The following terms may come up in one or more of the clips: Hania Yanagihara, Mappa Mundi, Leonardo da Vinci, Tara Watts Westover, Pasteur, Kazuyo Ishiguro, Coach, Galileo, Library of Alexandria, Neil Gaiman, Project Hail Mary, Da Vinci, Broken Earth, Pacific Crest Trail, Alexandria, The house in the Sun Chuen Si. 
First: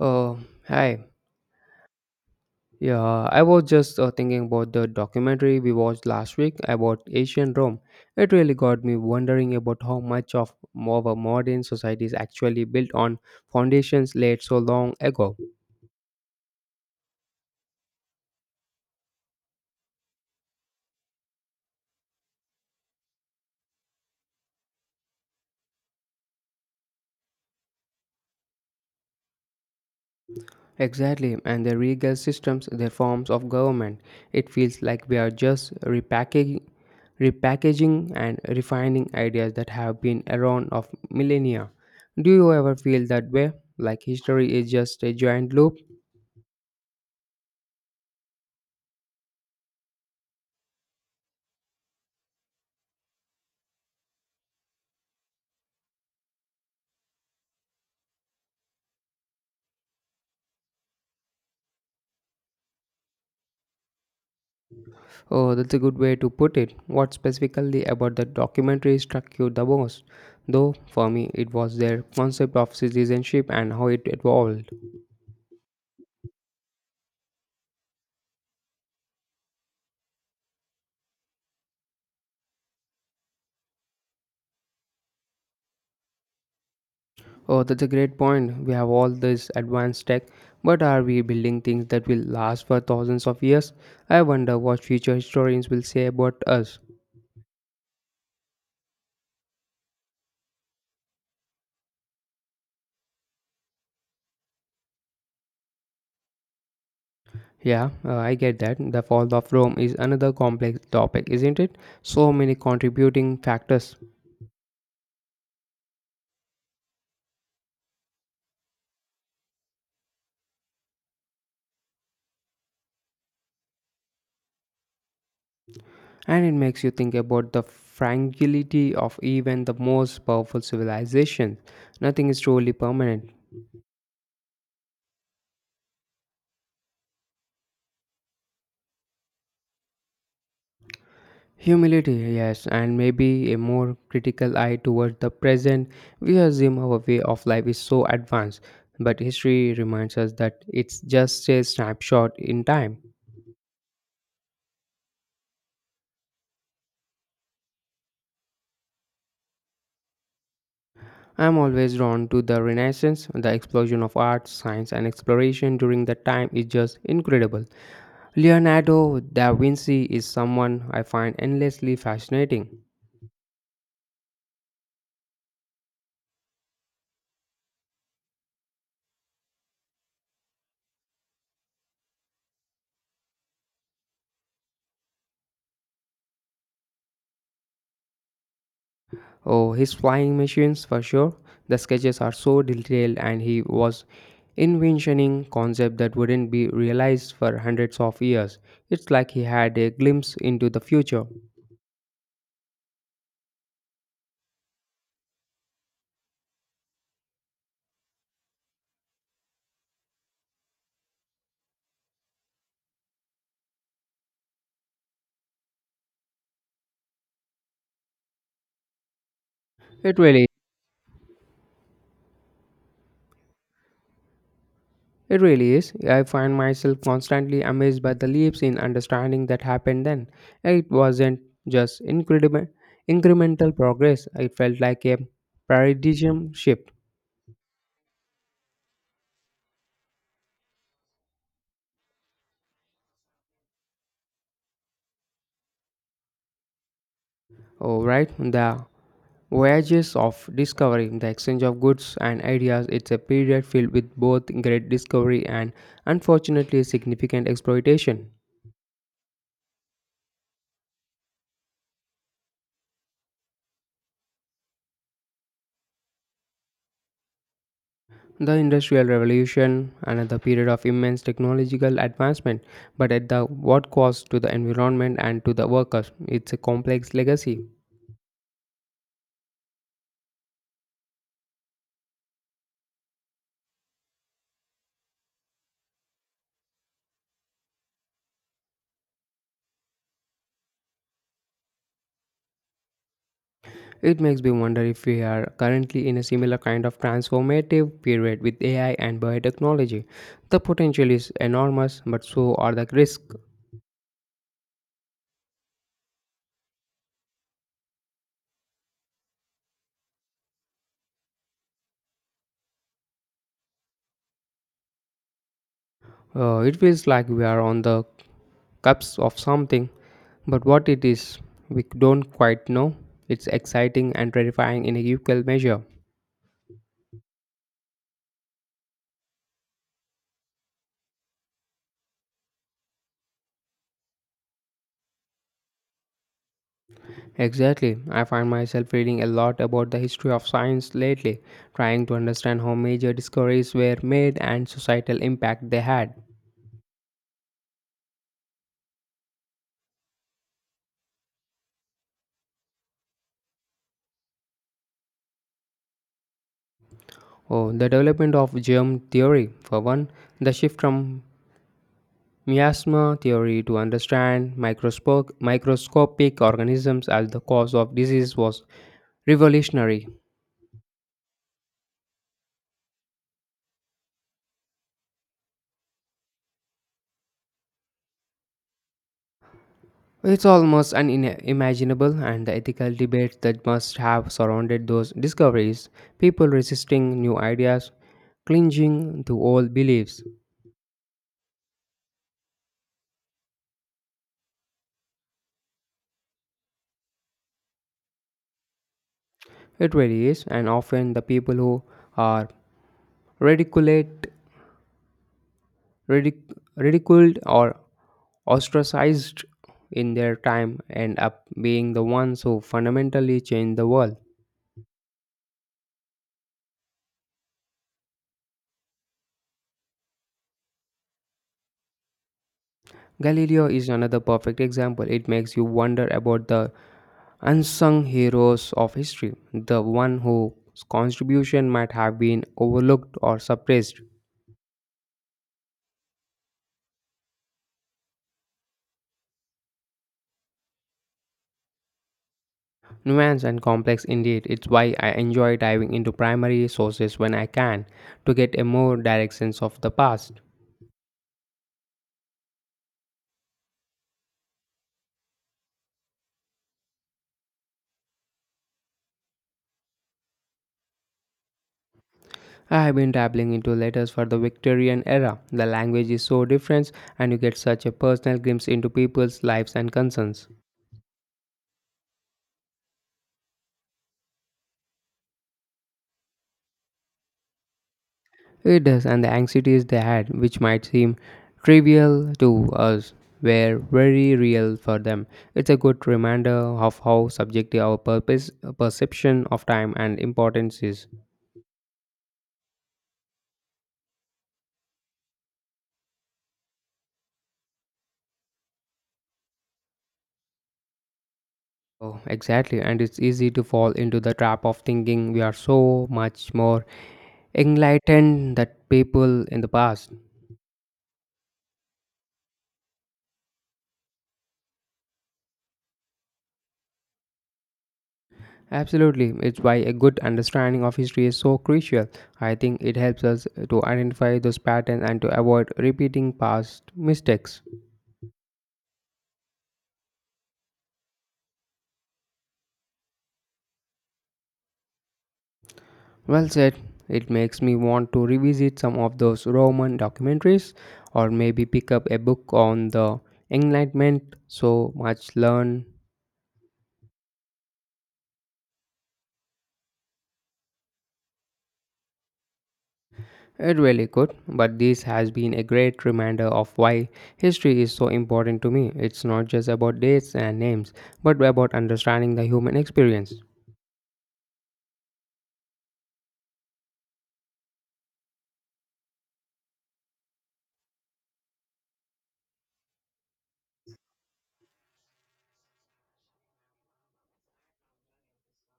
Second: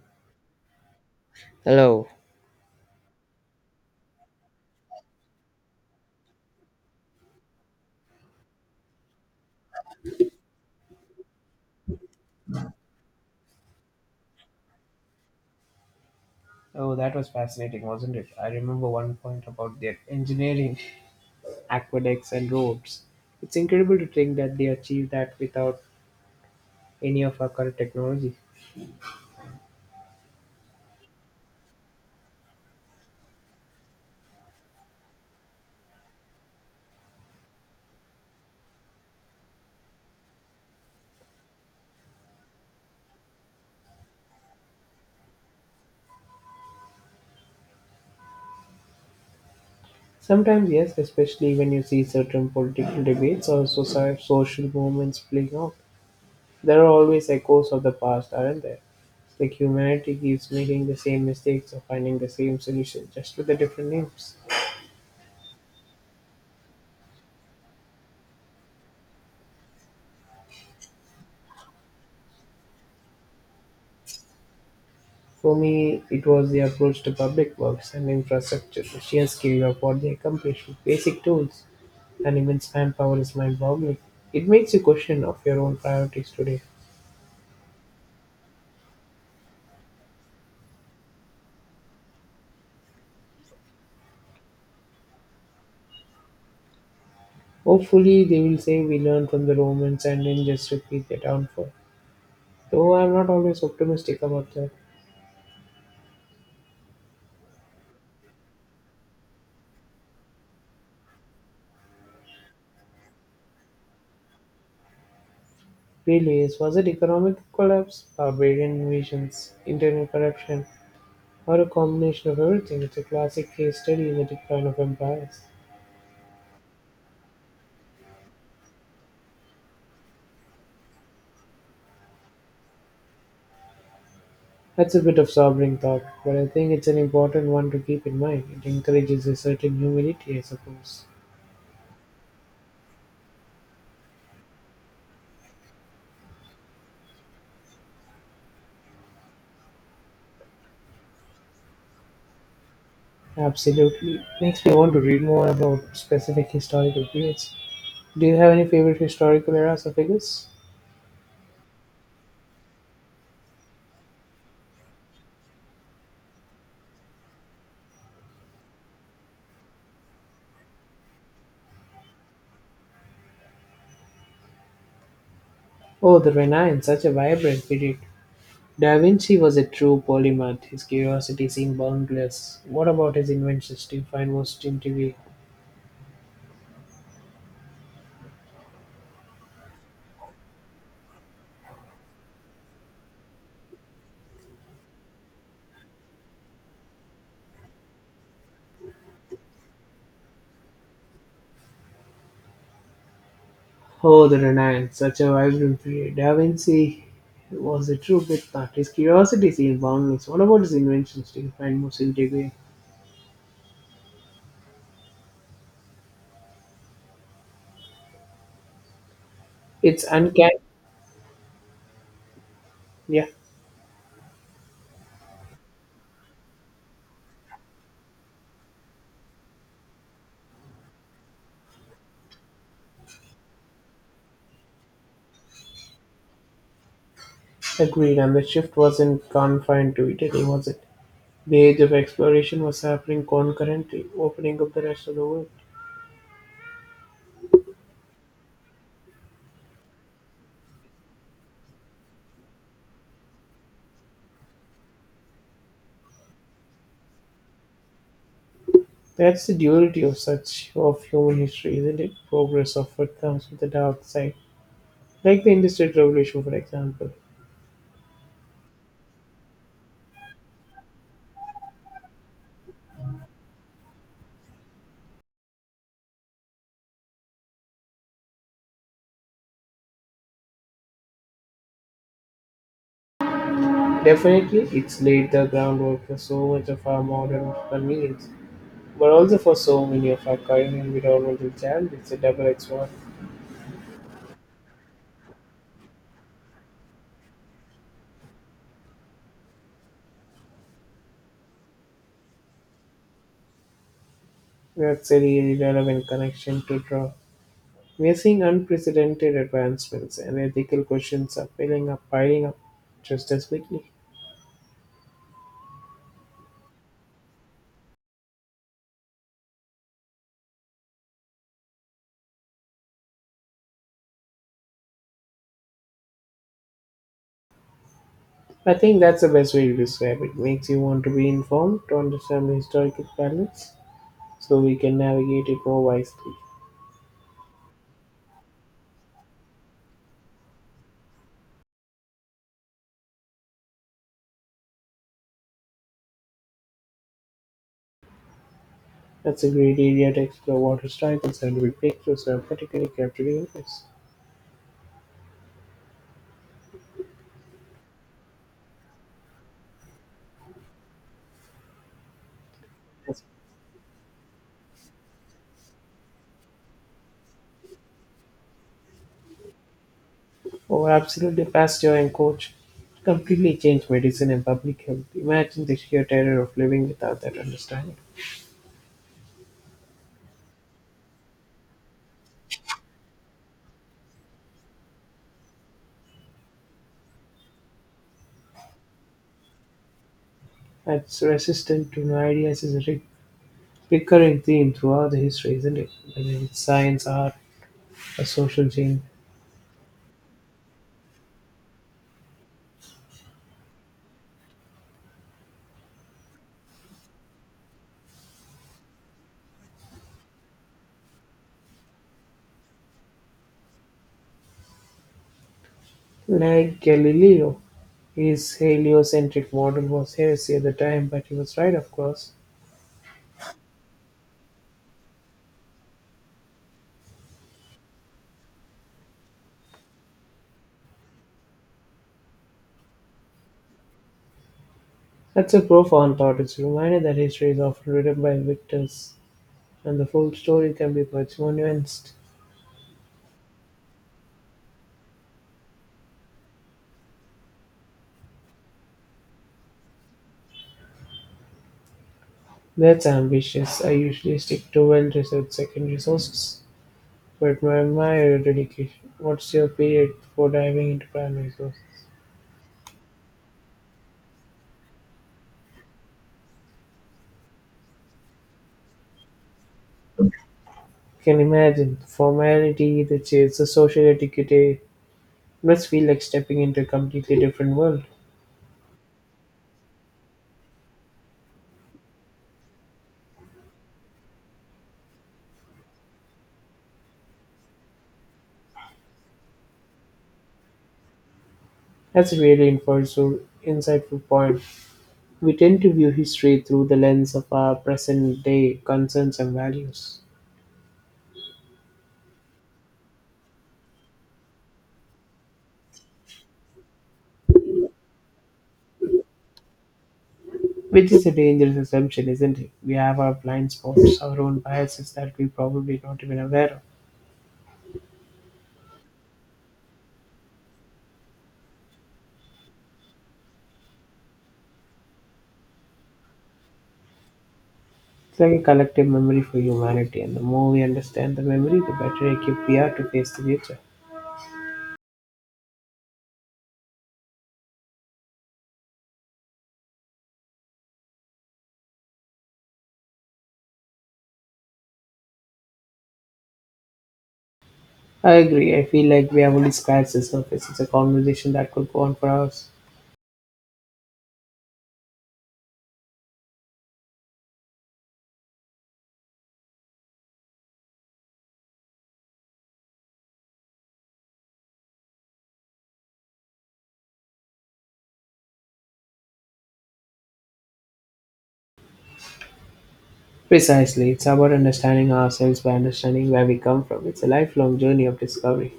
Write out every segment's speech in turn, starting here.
Uh, hi. Hello. Yeah, I was just thinking about the documentary we watched last week about ancient Rome. It really got me wondering about how much of our modern society is actually built on foundations laid so long ago. Oh, that was fascinating, wasn't it? I remember one point about their engineering, aqueducts, and roads. It's incredible to think that they are without any of our current technology. Exactly, and the regal systems, their forms of government. It feels like we are just repackaging and refining ideas that have been around of millennia. Do you ever feel that way? Like history is just a giant loop? Sometimes, yes, especially when you see certain political debates or social movements playing out. There are always echoes of the past, aren't there? It's like humanity keeps making the same mistakes or finding the same solution, just with the different names. Oh, that's a good way to put it. What specifically about the documentary struck you the most? Though, for me, it was their concept of citizenship and how it evolved. For me, it was the approach to public works and infrastructure. The sheer scale of what they accomplish with basic tools and immense manpower is mind-boggling. It makes you question of your own priorities today. Oh, that's a great point. We have all this advanced tech, but are we building things that will last for thousands of years? I wonder what future historians will say about us. Hopefully, they will say we learned from the Romans and then just repeat their downfall. Though I'm not always optimistic about the Yeah, I get that. The fall of Rome is another complex topic, isn't it? So many contributing factors. failures. Was it economic collapse, barbarian invasions, internal corruption, or a combination of everything? It's a classic case study in the decline of empires. And it makes you think about the fragility of even the most powerful civilizations. Nothing is truly permanent. That's a bit of sobering thought, but I think it's an important one to keep in mind. It encourages a certain humility, I suppose. Humility, yes, and maybe a more critical eye towards the present. We assume our way of life is so advanced, but history reminds us that it's just a snapshot in time. Absolutely. Makes me want to read more about specific historical periods. Do you have any favorite historical eras or figures? I'm always drawn to the Renaissance. The explosion of art, science, and exploration during that time is just incredible. Leonardo da Vinci is someone I find endlessly fascinating. Oh, the Renaissance, such a vibrant period. Da Vinci was a true polymath. His curiosity seemed boundless. What about his inventions do you find most intriguing? Oh, his flying machines for sure. The sketches are so detailed, and he was inventioning concepts that wouldn't be realized for hundreds of years. It's like he had a glimpse into the future. Oh, the Renaissance, such a vibrant period. Da Vinci was a true bloodthirst. His curiosity seemed boundless. What about his inventions? Do you find most intriguing? It's It really, uncanny. Yeah, it really is. I find myself constantly amazed by the leaps in understanding that happened then. It wasn't just incremental progress. It felt like a paradigm shift. agreed. And the shift wasn't confined to Italy, was it? The age of exploration was happening concurrently, opening up the rest of the world. Oh, right. The voyages of discovery, the exchange of goods and ideas, it's a period filled with both great discovery and unfortunately significant exploitation. That's the duality of such of human history, isn't it? Progress often comes with a dark side, like the Industrial Revolution, for example. The Industrial Revolution, another period of immense technological advancement, but at the what cost to the environment and to the workers? It's a complex legacy. Definitely, it's laid the groundwork for so much of our modern convenience, but also for so many of our current environmental challenges. It's a double-edged sword. It makes me wonder if we are currently in a similar kind of transformative period with AI and biotechnology. The potential is enormous, but so are the risks. That's a really relevant connection to draw. We are seeing unprecedented advancements, and ethical questions are piling up just as quickly. It feels like we are on the cusp of something, but what it is, we don't quite know. It's exciting and terrifying in a equal measure. I think that's the best way to describe it. Makes you want to be informed to understand the historical balance, so we can navigate it more wisely. Exactly. I find myself reading a lot about the history of science lately, trying to understand how major discoveries were made and societal impact they had. That's a great area to explore what historical scientific breakthroughs are particularly capturing us. Oh, the development of germ theory, for one, the shift from miasma theory to understand microscopic organisms as the cause of disease was revolutionary. Oh, absolutely, Pasteur and Coach completely changed medicine and public health. Imagine the sheer terror of living without that understanding. Well, it's almost unimaginable, and the ethical debates that must have surrounded those discoveries, people resisting new ideas, clinging to old beliefs. That's resistant to new ideas is a recurring theme throughout the history, isn't it? Whether it's science, art, a social change. It really is, and often the people who are ridiculed, ridiculed or ostracized in their time end up being the ones who fundamentally change the world. Like Galileo, his heliocentric model was heresy at the time, but he was right, of course. Galileo is another perfect example. It makes you wonder about the unsung heroes of history, the one whose contribution might have been overlooked or suppressed. That's a profound thought. It's a reminder that history is often written by victors, and the full story can be much more nuanced. Nuanced and complex indeed, it's why I enjoy diving into primary sources when I can to get a more direct sense of the past. That's ambitious. I usually stick to well-researched secondary sources, but I admire your dedication. What's your period before diving into primary sources? I have been dabbling into letters for the Victorian era. The language is so different, and you get such a personal glimpse into people's lives and concerns. Can imagine the formality, the chase, the social etiquette. It must feel like stepping into a completely different world. It does, and the anxieties they had, which might seem trivial to us, were very real for them. It's a good reminder of how subjective perception of time and importance is. That's a insightful point. We tend to view history through the lens of our present-day concerns and values, Oh, exactly, and it's easy to fall into the trap of thinking we are so much more enlightened than people in the past. which is a dangerous assumption, isn't it? We have our blind spots, our own biases that we probably not even aware of. Absolutely, it's why a good understanding of history is so crucial. I think it helps us to identify those patterns and to avoid repeating past mistakes. It's like a collective memory for humanity, and the more we understand the memory, the better equipped we are to face the future. Well said. It makes me want to revisit some of those Roman documentaries or maybe pick up a book on the Enlightenment. So much learn. I agree. I feel like we have only scratched the surface. It's a conversation that could go on for hours. It really could, but this has been a great reminder of why history is so important to me. It's not just about dates and names, but about understanding the human experience. Precisely. It's about understanding ourselves by understanding where we come from. It's a lifelong journey of discovery.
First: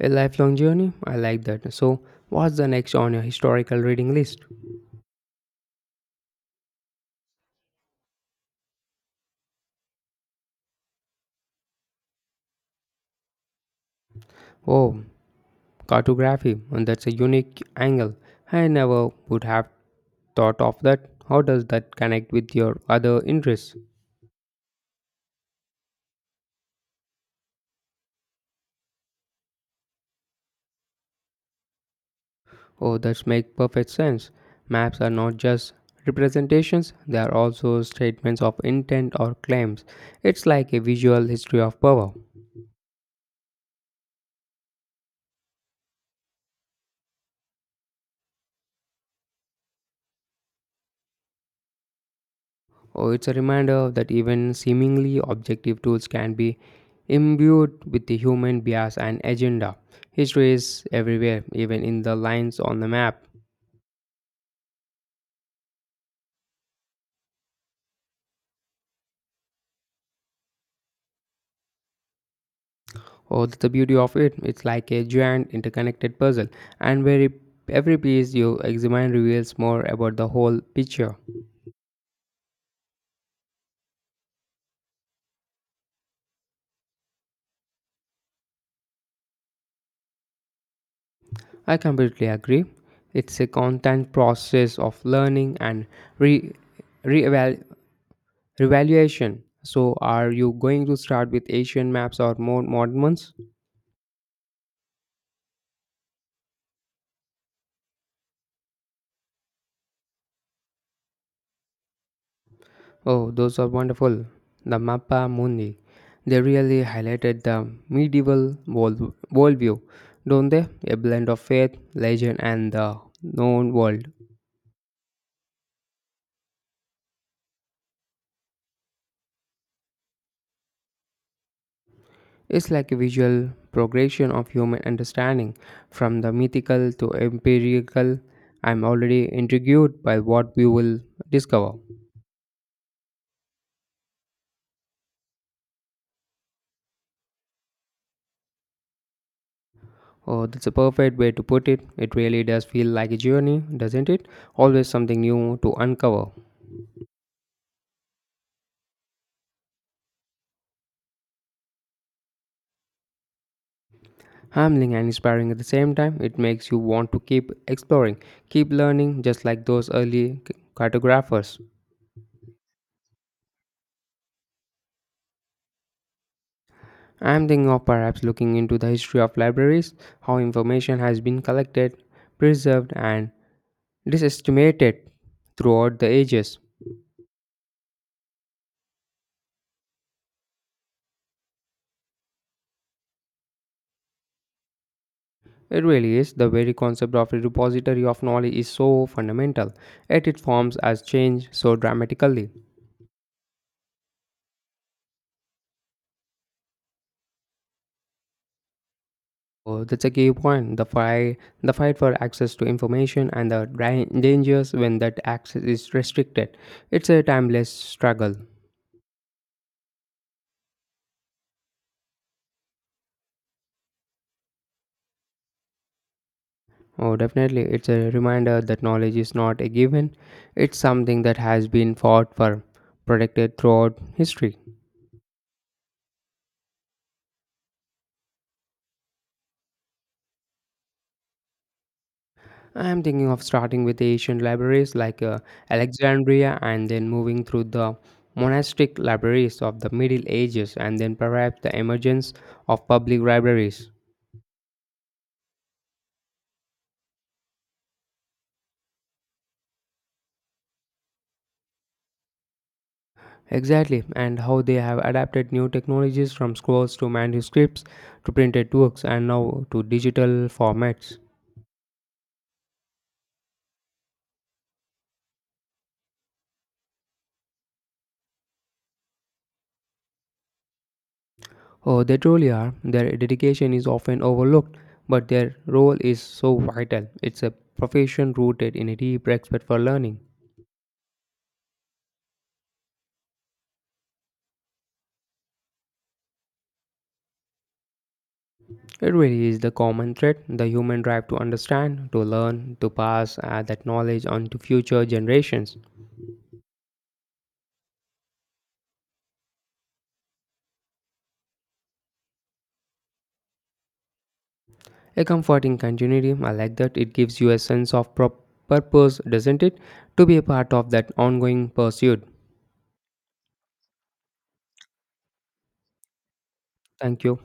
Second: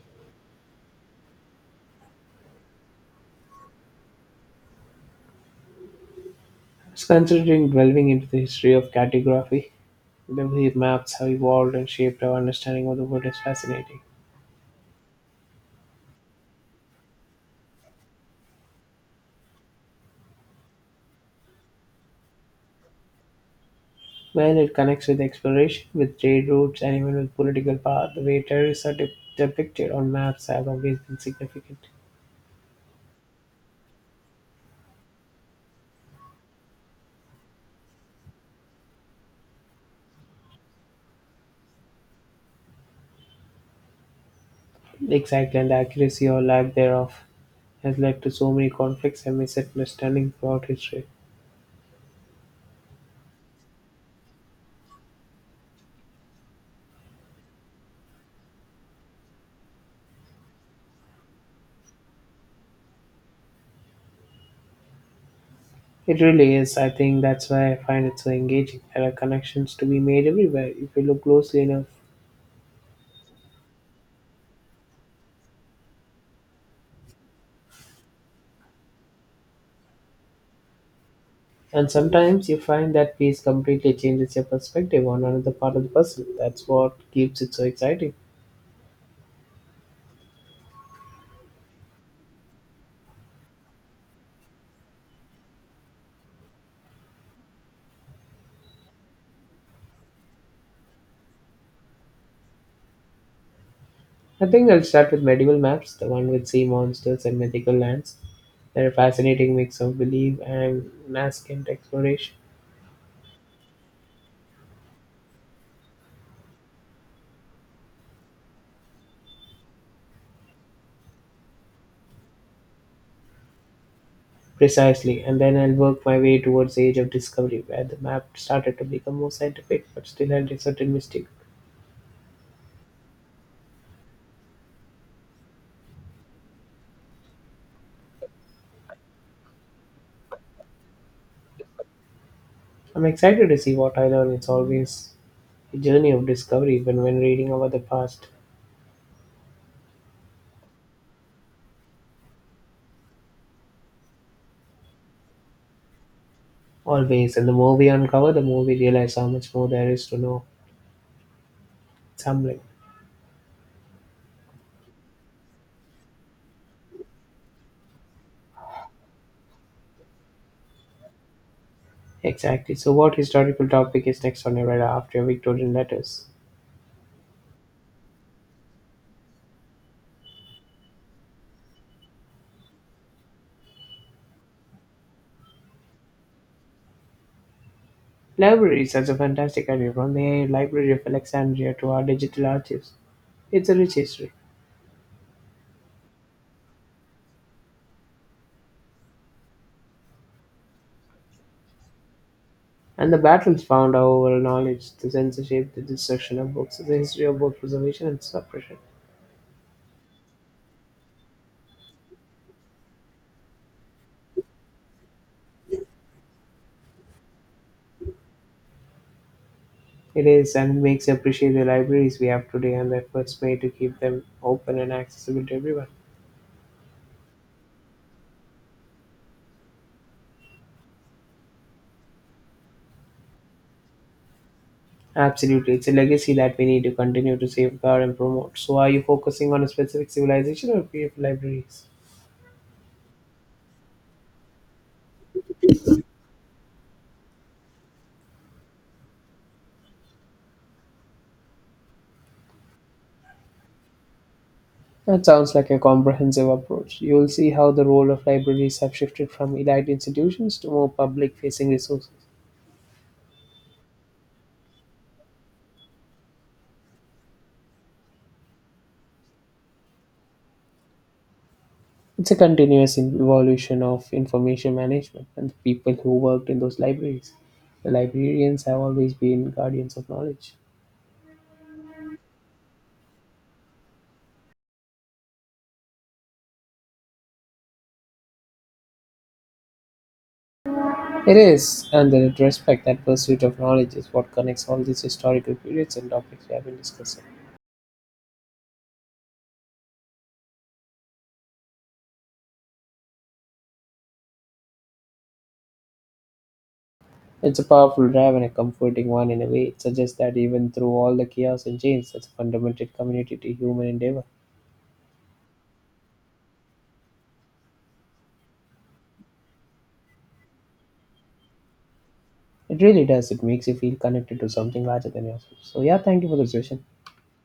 A lifelong journey? I like that. So, what's the next on your historical reading list? It's considering delving into the history of cartography. The way maps have evolved and shaped our understanding of the world is fascinating. Oh, cartography. And that's a unique angle. I never would have thought of that. How does that connect with your other interests? Well, it connects with exploration, with trade routes, and even with political power. The way terrorists are depicted on maps have always been significant. Oh, that makes perfect sense. Maps are not just representations, they are also statements of intent or claims. It's like a visual history of power. Exactly, and the accuracy or lack thereof has led to so many conflicts and misunderstandings throughout history. Oh, it's a reminder that even seemingly objective tools can be imbued with the human bias and agenda. History is everywhere, even in the lines on the map. It really is. I think that's why I find it so engaging. There are connections to be made everywhere if you look closely enough. Oh, that's the beauty of it. It's like a giant interconnected puzzle, and every piece you examine reveals more about the whole picture. And sometimes you find that piece completely changes your perspective on another part of the puzzle. That's what keeps it so exciting. I completely agree. It's a constant process of learning and re reeval- revaluation. So, are you going to start with Asian maps or more modern ones? I think I'll start with medieval maps, the one with sea monsters and mythical lands. They're a fascinating mix of belief and nascent exploration. Oh, those are wonderful. The Mappa Mundi. They really highlighted the medieval worldview, don't they? A blend of faith, legend, and the known world. Precisely, and then I'll work my way towards the Age of Discovery, where the map started to become more scientific but still had a certain mystic. It's like a visual progression of human understanding from the mythical to empirical. I'm already intrigued by what we will discover. I'm excited to see what I learn. It's always a journey of discovery, even when reading about the past. Oh, that's a perfect way to put it. It really does feel like a journey, doesn't it? Always something new to uncover. Always, and the more we uncover, the more we realize how much more there is to know. It's humbling. Humbling and inspiring at the same time, it makes you want to keep exploring, keep learning, just like those early cartographers. Exactly. So, what historical topic is next on your radar after your Victorian letters? I am thinking of perhaps looking into the history of libraries, how information has been collected, preserved, and disestimated throughout the ages. Libraries are a fantastic career from the Library of Alexandria to our digital archives. It's a rich history. It really is. The very concept of a repository of knowledge is so fundamental, yet it forms as change so dramatically. And the battles found our knowledge, the censorship, the destruction of books, the history of both preservation and suppression. Oh, that's a key point. The fight for access to information and the dangers when that access is restricted. It's a timeless struggle. It is and makes you appreciate the libraries we have today and the efforts made to keep them open and accessible to everyone. Oh, definitely. It's a reminder that knowledge is not a given. It's something that has been fought for, protected throughout history. Absolutely, it's a legacy that we need to continue to safeguard and promote. So, are you focusing on a specific civilization or a few libraries? I am thinking of starting with ancient libraries like Alexandria, and then moving through the monastic libraries of the Middle Ages, and then perhaps the emergence of public libraries. That sounds like a comprehensive approach. You'll see how the role of libraries have shifted from elite institutions to more public facing resources. Exactly, and how they have adapted new technologies from scrolls to manuscripts to printed works and now to digital formats. It's a continuous evolution of information management and the people who worked in those libraries. The librarians have always been guardians of knowledge. Oh, they truly are. Their dedication is often overlooked, but their role is so vital. It's a profession rooted in a deep respect for learning. It is, and the respect that pursuit of knowledge is what connects all these historical periods and topics we have been discussing. It really is the common thread, the human drive to understand, to learn, to pass that knowledge on to future generations. It's a powerful drive and a comforting one in a way. It suggests that even through all the chaos and change, that's a fundamental community to human endeavor. A comforting continuity. I like that. It gives you a sense of purpose, doesn't it? To be a part of that ongoing pursuit. It really does. It makes you feel connected to something larger than yourself. So, yeah, thank you for the session. Thank you.